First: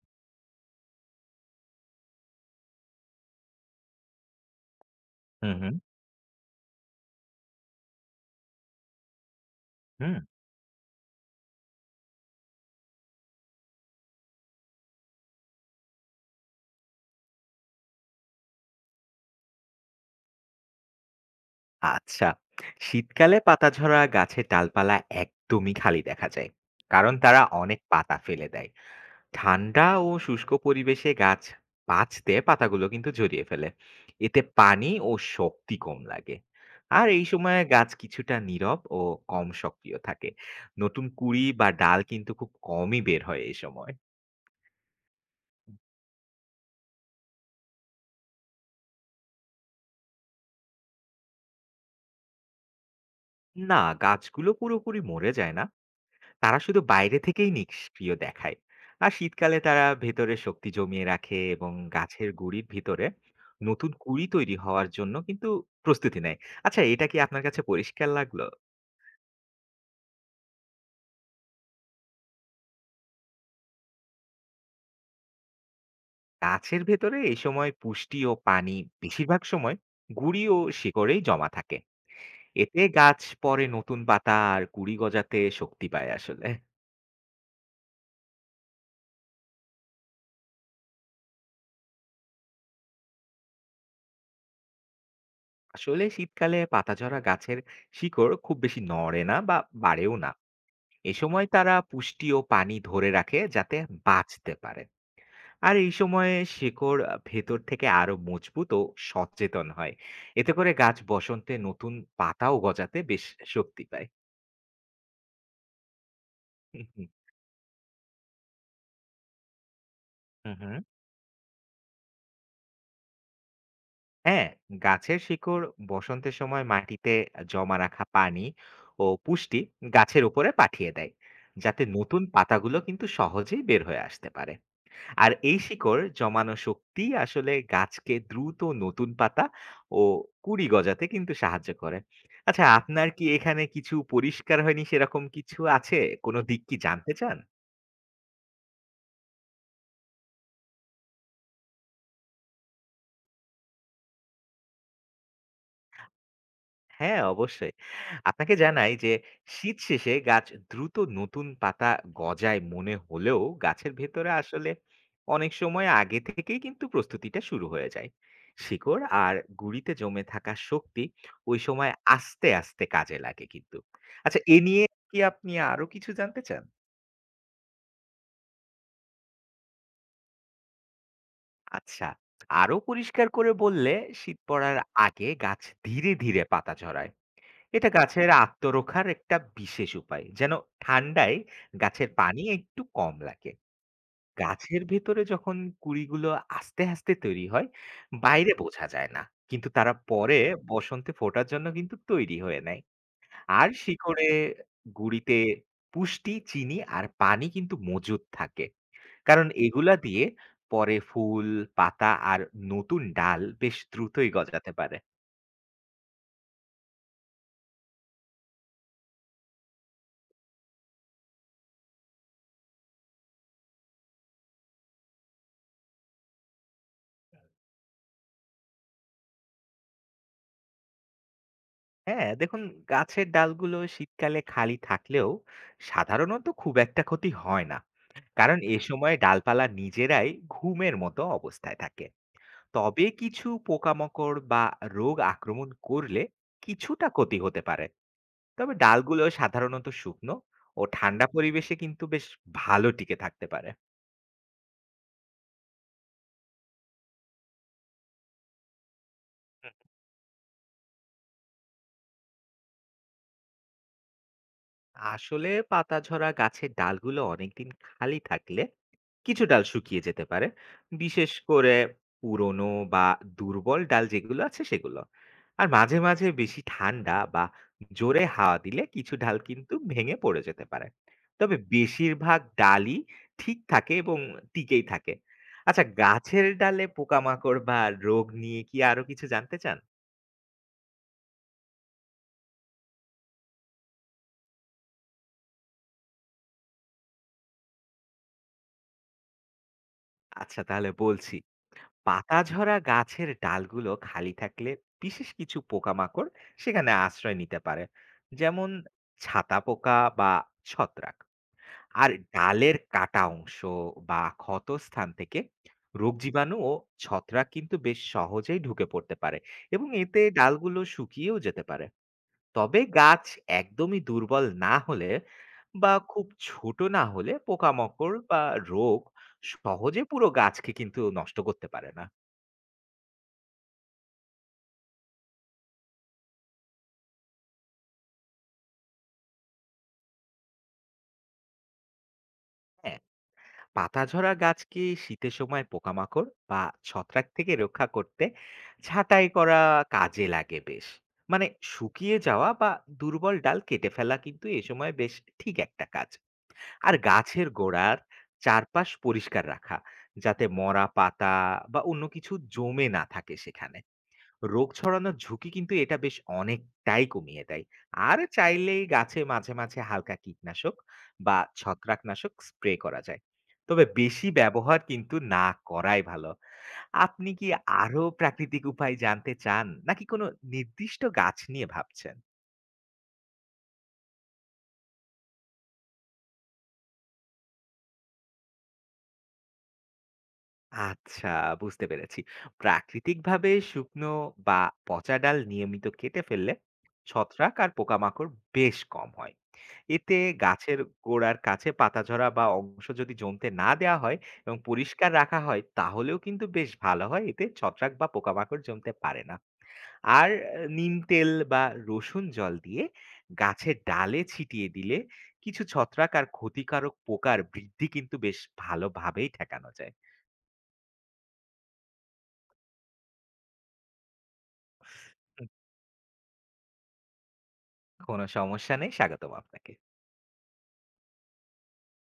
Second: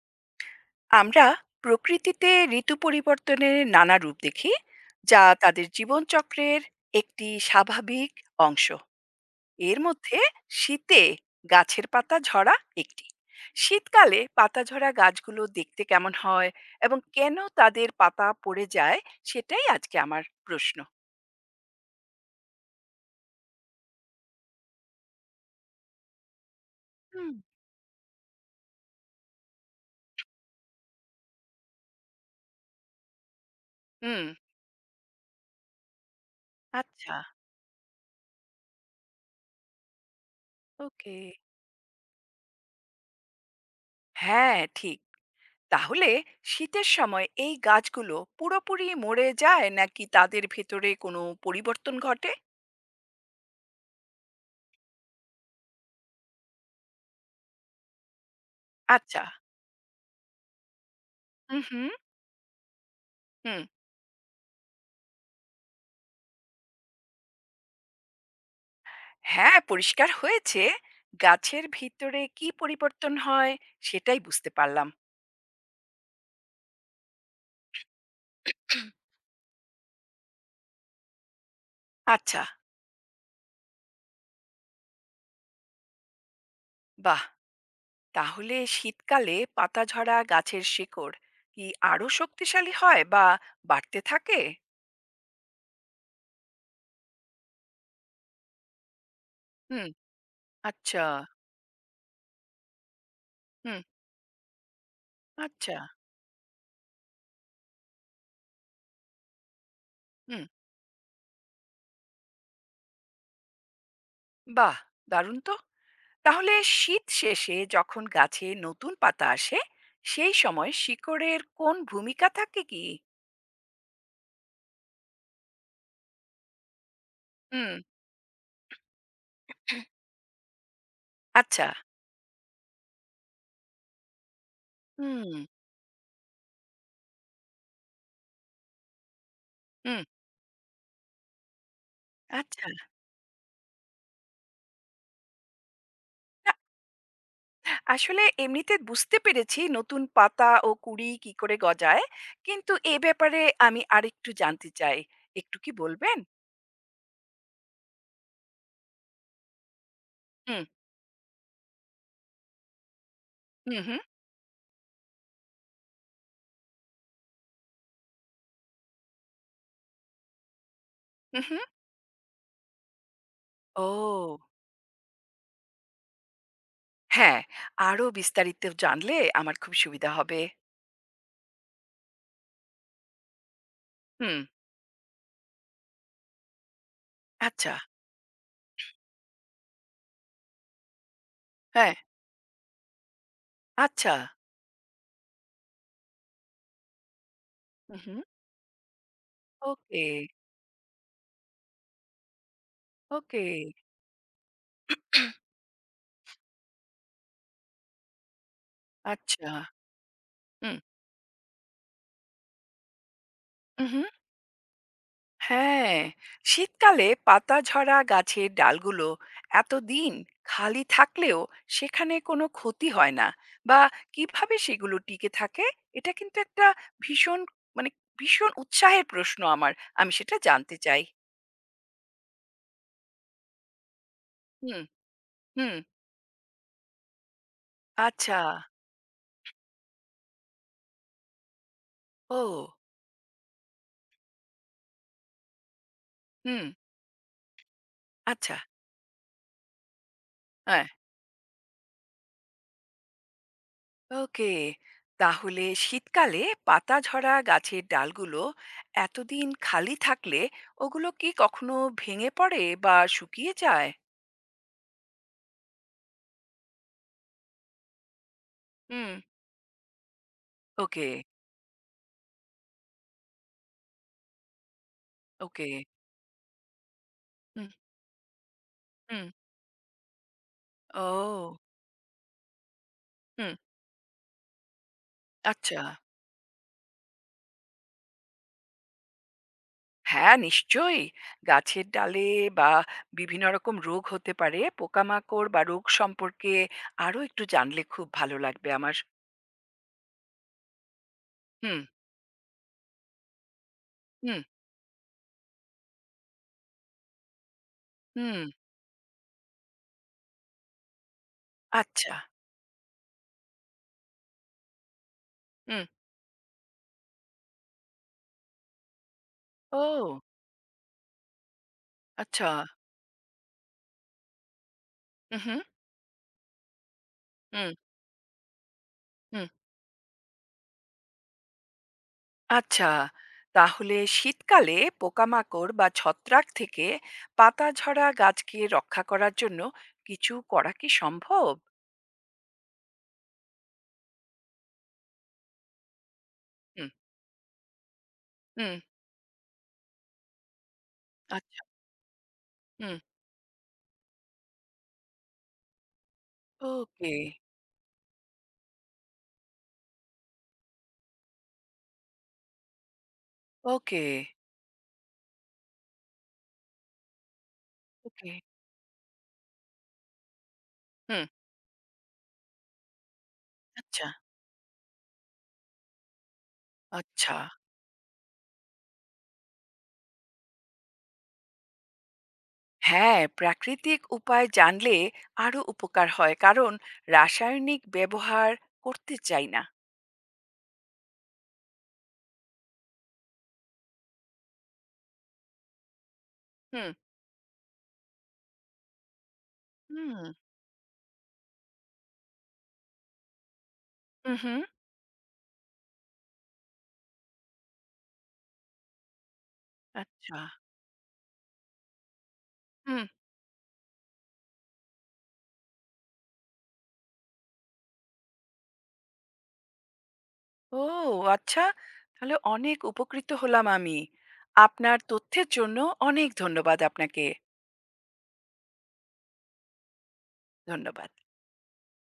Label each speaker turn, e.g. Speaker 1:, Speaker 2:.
Speaker 1: আমরা প্রকৃতিতে ঋতু পরিবর্তনের নানা রূপ দেখি, যা
Speaker 2: হুম,
Speaker 1: তাদের
Speaker 2: হুম,
Speaker 1: জীবনচক্রের একটি স্বাভাবিক অংশ। এর
Speaker 2: হুম।
Speaker 1: মধ্যে শীতে গাছের পাতা ঝরা একটি, শীতকালে পাতা ঝরা গাছগুলো দেখতে কেমন হয় এবং কেন তাদের পাতা পড়ে যায়, সেটাই আজকে আমার প্রশ্ন।
Speaker 2: আচ্ছা। শীতকালে পাতাঝরা গাছের ডালপালা একদমই খালি দেখা যায়। কারণ
Speaker 1: হুম।
Speaker 2: তারা অনেক পাতা ফেলে দেয়। ঠান্ডা ও শুষ্ক পরিবেশে গাছ বাঁচতে পাতাগুলো কিন্তু জড়িয়ে ফেলে।
Speaker 1: হুম।
Speaker 2: এতে পানি ও শক্তি কম লাগে। আর
Speaker 1: আচ্ছা।
Speaker 2: এই সময়ে গাছ কিছুটা নীরব ও কম সক্রিয় থাকে। নতুন
Speaker 1: ওকে,
Speaker 2: কুঁড়ি বা ডাল কিন্তু খুব কমই বের হয় এই সময়।
Speaker 1: হ্যাঁ ঠিক। তাহলে শীতের সময় এই গাছগুলো পুরোপুরি মরে যায় নাকি তাদের ভেতরে কোনো পরিবর্তন ঘটে?
Speaker 2: না, গাছগুলো পুরোপুরি মরে যায় না। তারা শুধু বাইরে থেকেই নিষ্ক্রিয় দেখায়। আর
Speaker 1: আচ্ছা।
Speaker 2: শীতকালে তারা ভেতরে শক্তি জমিয়ে রাখে
Speaker 1: হুম,
Speaker 2: এবং
Speaker 1: হুম।
Speaker 2: গাছের গুড়ির ভিতরে
Speaker 1: হুম।
Speaker 2: নতুন কুড়ি তৈরি হওয়ার জন্য কিন্তু প্রস্তুতি নেয়। আচ্ছা, এটা কি আপনার কাছে পরিষ্কার লাগলো?
Speaker 1: হ্যাঁ, পরিষ্কার হয়েছে। গাছের ভিতরে কি পরিবর্তন হয়, সেটাই বুঝতে পারলাম।
Speaker 2: গাছের ভেতরে এই সময় পুষ্টি ও পানি বেশিরভাগ সময় গুড়ি ও শিকড়েই জমা থাকে।
Speaker 1: আচ্ছা।
Speaker 2: এতে গাছ পরে নতুন পাতা আর কুড়ি গজাতে শক্তি পায় আসলে।
Speaker 1: বাহ! তাহলে শীতকালে পাতা ঝরা গাছের শিকড় কি আরো শক্তিশালী হয় বা বাড়তে থাকে?
Speaker 2: আসলে শীতকালে পাতাঝরা গাছের শিকড় খুব বেশি নড়ে না বা
Speaker 1: হুম।
Speaker 2: বাড়েও না।
Speaker 1: আচ্ছা।
Speaker 2: এ সময় তারা পুষ্টি ও পানি ধরে রাখে যাতে
Speaker 1: হুম।
Speaker 2: বাঁচতে পারে। আর
Speaker 1: আচ্ছা।
Speaker 2: এই সময়ে শিকড় ভেতর থেকে আরো মজবুত ও সচেতন হয়।
Speaker 1: হুম।
Speaker 2: এতে করে গাছ বসন্তে নতুন পাতাও গজাতে বেশ শক্তি পায়।
Speaker 1: বাহ, দারুণ তো! তাহলে
Speaker 2: হুম
Speaker 1: শীত
Speaker 2: হুম।
Speaker 1: শেষে যখন গাছে নতুন পাতা আসে, সেই
Speaker 2: হুম
Speaker 1: সময়
Speaker 2: হুম।
Speaker 1: শিকড়ের কোন ভূমিকা থাকে কি?
Speaker 2: হ্যাঁ, গাছের শিকড় বসন্তের সময় মাটিতে
Speaker 1: হুম।
Speaker 2: জমা রাখা পানি ও পুষ্টি গাছের উপরে পাঠিয়ে দেয়,
Speaker 1: আচ্ছা।
Speaker 2: যাতে নতুন পাতাগুলো কিন্তু সহজেই বের হয়ে আসতে পারে।
Speaker 1: হুম।
Speaker 2: আর এই শিকড় জমানো শক্তি আসলে গাছকে দ্রুত নতুন পাতা
Speaker 1: হুম।
Speaker 2: ও কুড়ি গজাতে কিন্তু সাহায্য করে। আচ্ছা,
Speaker 1: আচ্ছা।
Speaker 2: আপনার কি এখানে কিছু পরিষ্কার হয়নি, সেরকম কিছু আছে? কোনো
Speaker 1: না,
Speaker 2: দিক কি জানতে চান?
Speaker 1: আসলে এমনিতে বুঝতে পেরেছি নতুন পাতা ও কুড়ি কি করে গজায়, কিন্তু এ ব্যাপারে আমি আরেকটু জানতে চাই। একটু কি বলবেন?
Speaker 2: হ্যাঁ, অবশ্যই। আপনাকে জানাই যে শীত শেষে গাছ
Speaker 1: হুম।
Speaker 2: দ্রুত নতুন পাতা গজায় মনে হলেও
Speaker 1: হুম।
Speaker 2: গাছের
Speaker 1: হুম।
Speaker 2: ভেতরে আসলে অনেক সময় আগে থেকেই কিন্তু প্রস্তুতিটা শুরু হয়ে যায়। শিকড় আর গুঁড়িতে জমে থাকা শক্তি
Speaker 1: হুম।
Speaker 2: ওই
Speaker 1: হুম।
Speaker 2: সময় আস্তে আস্তে কাজে লাগে কিন্তু।
Speaker 1: ও।
Speaker 2: আচ্ছা, এ নিয়ে কি আপনি আরো কিছু জানতে চান?
Speaker 1: হ্যাঁ, আরো বিস্তারিত জানলে আমার খুব সুবিধা হবে।
Speaker 2: আচ্ছা, আরো পরিষ্কার করে বললে শীত
Speaker 1: হুম।
Speaker 2: পড়ার আগে গাছ ধীরে ধীরে পাতা ঝরায়।
Speaker 1: আচ্ছা।
Speaker 2: এটা গাছের আত্মরক্ষার একটা বিশেষ উপায়, যেন ঠান্ডায়
Speaker 1: হ্যাঁ।
Speaker 2: গাছের পানি একটু কম লাগে।
Speaker 1: আচ্ছা।
Speaker 2: গাছের ভেতরে যখন কুড়িগুলো আস্তে আস্তে তৈরি হয়,
Speaker 1: হুম। হুম।
Speaker 2: বাইরে বোঝা যায় না। কিন্তু তারা
Speaker 1: ওকে।
Speaker 2: পরে বসন্তে ফোটার জন্য কিন্তু তৈরি হয়ে নেয়।
Speaker 1: ওকে।
Speaker 2: আর শিকড়ে, গুঁড়িতে পুষ্টি, চিনি আর পানি কিন্তু মজুদ থাকে। কারণ
Speaker 1: আচ্ছা।
Speaker 2: এগুলা দিয়ে
Speaker 1: হুম,
Speaker 2: পরে ফুল, পাতা আর নতুন ডাল বেশ
Speaker 1: উহু,
Speaker 2: দ্রুতই গজাতে পারে।
Speaker 1: হ্যাঁ, শীতকালে পাতা ঝরা গাছের ডালগুলো এতদিন খালি থাকলেও সেখানে কোনো ক্ষতি হয় না বা কিভাবে সেগুলো টিকে থাকে, এটা কিন্তু একটা ভীষণ, মানে ভীষণ উৎসাহের প্রশ্ন আমার। আমি সেটা জানতে চাই।
Speaker 2: হ্যাঁ, দেখুন, গাছের ডালগুলো শীতকালে খালি
Speaker 1: হুম,
Speaker 2: থাকলেও
Speaker 1: হুম।
Speaker 2: সাধারণত খুব একটা ক্ষতি হয় না।
Speaker 1: আচ্ছা।
Speaker 2: কারণ এ সময় ডালপালা নিজেরাই ঘুমের মতো অবস্থায় থাকে।
Speaker 1: ও!
Speaker 2: তবে কিছু পোকামাকড় বা রোগ আক্রমণ করলে
Speaker 1: হুম।
Speaker 2: কিছুটা ক্ষতি হতে পারে।
Speaker 1: আচ্ছা।
Speaker 2: তবে ডালগুলো সাধারণত শুকনো ও
Speaker 1: হ্যাঁ।
Speaker 2: ঠান্ডা পরিবেশে কিন্তু বেশ ভালো টিকে থাকতে পারে।
Speaker 1: ওকে, তাহলে শীতকালে পাতা ঝরা গাছের ডালগুলো এতদিন খালি থাকলে ওগুলো কি কখনো ভেঙে পড়ে বা শুকিয়ে যায়?
Speaker 2: আসলে পাতাঝরা গাছের ডালগুলো অনেকদিন খালি থাকলে
Speaker 1: হুম।
Speaker 2: কিছু ডাল শুকিয়ে যেতে পারে,
Speaker 1: ওকে।
Speaker 2: বিশেষ করে পুরনো বা দুর্বল ডাল যেগুলো আছে সেগুলো। আর
Speaker 1: ওকে।
Speaker 2: মাঝে মাঝে বেশি ঠান্ডা বা
Speaker 1: হুম।
Speaker 2: জোরে হাওয়া দিলে কিছু
Speaker 1: হুম।
Speaker 2: ডাল কিন্তু ভেঙে পড়ে যেতে পারে। তবে
Speaker 1: ও।
Speaker 2: বেশিরভাগ ডালই
Speaker 1: হুম।
Speaker 2: ঠিক থাকে এবং টিকেই থাকে।
Speaker 1: আচ্ছা।
Speaker 2: আচ্ছা, গাছের ডালে পোকামাকড় বা রোগ নিয়ে কি আরো কিছু জানতে চান?
Speaker 1: হ্যাঁ নিশ্চয়ই। গাছের ডালে বা বিভিন্ন রকম রোগ হতে পারে, পোকামাকড় বা রোগ সম্পর্কে আরো একটু জানলে খুব ভালো লাগবে আমার।
Speaker 2: আচ্ছা, তাহলে বলছি।
Speaker 1: হুম।
Speaker 2: পাতা ঝরা গাছের ডালগুলো খালি
Speaker 1: হুম।
Speaker 2: থাকলে বিশেষ কিছু পোকামাকড় সেখানে আশ্রয় নিতে পারে,
Speaker 1: হুম।
Speaker 2: যেমন ছাতা পোকা বা ছত্রাক। আর
Speaker 1: আচ্ছা।
Speaker 2: ডালের কাটা অংশ বা ক্ষত স্থান থেকে
Speaker 1: হুম।
Speaker 2: রোগ জীবাণু ও ছত্রাক কিন্তু বেশ সহজেই ঢুকে পড়তে পারে, এবং এতে
Speaker 1: ও।
Speaker 2: ডালগুলো শুকিয়েও যেতে পারে।
Speaker 1: আচ্ছা।
Speaker 2: তবে গাছ একদমই দুর্বল না হলে
Speaker 1: হুম, হুম।
Speaker 2: বা খুব ছোট না হলে
Speaker 1: হুম।
Speaker 2: পোকামাকড় বা রোগ
Speaker 1: হুম।
Speaker 2: সহজে পুরো গাছকে কিন্তু নষ্ট করতে পারে না।
Speaker 1: আচ্ছা, তাহলে শীতকালে পোকামাকড় বা ছত্রাক থেকে পাতাঝরা গাছকে রক্ষা করার জন্য কিছু করা কি সম্ভব?
Speaker 2: হ্যাঁ, পাতাঝরা গাছ কি শীতের সময় পোকামাকড় বা
Speaker 1: হুম।
Speaker 2: ছত্রাক থেকে রক্ষা করতে
Speaker 1: হুম।
Speaker 2: ছাঁটাই করা কাজে লাগে বেশ। মানে,
Speaker 1: আচ্ছা।
Speaker 2: শুকিয়ে যাওয়া বা
Speaker 1: হুম।
Speaker 2: দুর্বল ডাল কেটে ফেলা কিন্তু এ সময় বেশ ঠিক একটা কাজ। আর
Speaker 1: ওকে।
Speaker 2: গাছের গোড়ার চারপাশ পরিষ্কার রাখা, যাতে মরা পাতা বা অন্য কিছু জমে না থাকে সেখানে,
Speaker 1: ওকে।
Speaker 2: রোগ ছড়ানোর ঝুঁকি কিন্তু এটা বেশ অনেকটাই কমিয়ে দেয়। আর
Speaker 1: ওকে।
Speaker 2: চাইলেই গাছে মাঝে মাঝে হালকা কীটনাশক
Speaker 1: হুম।
Speaker 2: বা ছত্রাকনাশক স্প্রে করা যায়, তবে
Speaker 1: আচ্ছা।
Speaker 2: বেশি ব্যবহার কিন্তু না করাই ভালো। আপনি
Speaker 1: আচ্ছা।
Speaker 2: কি আরো প্রাকৃতিক উপায় জানতে চান, নাকি কোনো নির্দিষ্ট গাছ নিয়ে ভাবছেন?
Speaker 1: হ্যাঁ, প্রাকৃতিক উপায় জানলে আরো উপকার হয়, কারণ রাসায়নিক ব্যবহার করতে চাই না।
Speaker 2: আচ্ছা, বুঝতে পেরেছি। প্রাকৃতিকভাবে শুকনো বা পচা ডাল নিয়মিত কেটে ফেললে
Speaker 1: হুম।
Speaker 2: ছত্রাক আর পোকামাকড় বেশ কম হয়। এতে
Speaker 1: হুম।
Speaker 2: গাছের গোড়ার কাছে পাতাঝরা বা অংশ যদি জমতে না দেওয়া হয়
Speaker 1: হুম,
Speaker 2: এবং
Speaker 1: হুম।
Speaker 2: পরিষ্কার রাখা হয়, তাহলেও কিন্তু বেশ ভালো হয়, এতে ছত্রাক বা পোকামাকড় জমতে পারে না। আর
Speaker 1: আচ্ছা।
Speaker 2: নিম তেল বা রসুন জল দিয়ে
Speaker 1: হুম।
Speaker 2: গাছের ডালে ছিটিয়ে দিলে কিছু ছত্রাক আর ক্ষতিকারক পোকার বৃদ্ধি কিন্তু বেশ ভালোভাবেই ঠেকানো যায়।
Speaker 1: ও, আচ্ছা, তাহলে অনেক উপকৃত হলাম আমি আপনার
Speaker 2: হুম।
Speaker 1: তথ্যের জন্য। অনেক ধন্যবাদ আপনাকে।
Speaker 2: কোনো সমস্যা নেই, স্বাগতম আপনাকে।
Speaker 1: ধন্যবাদ।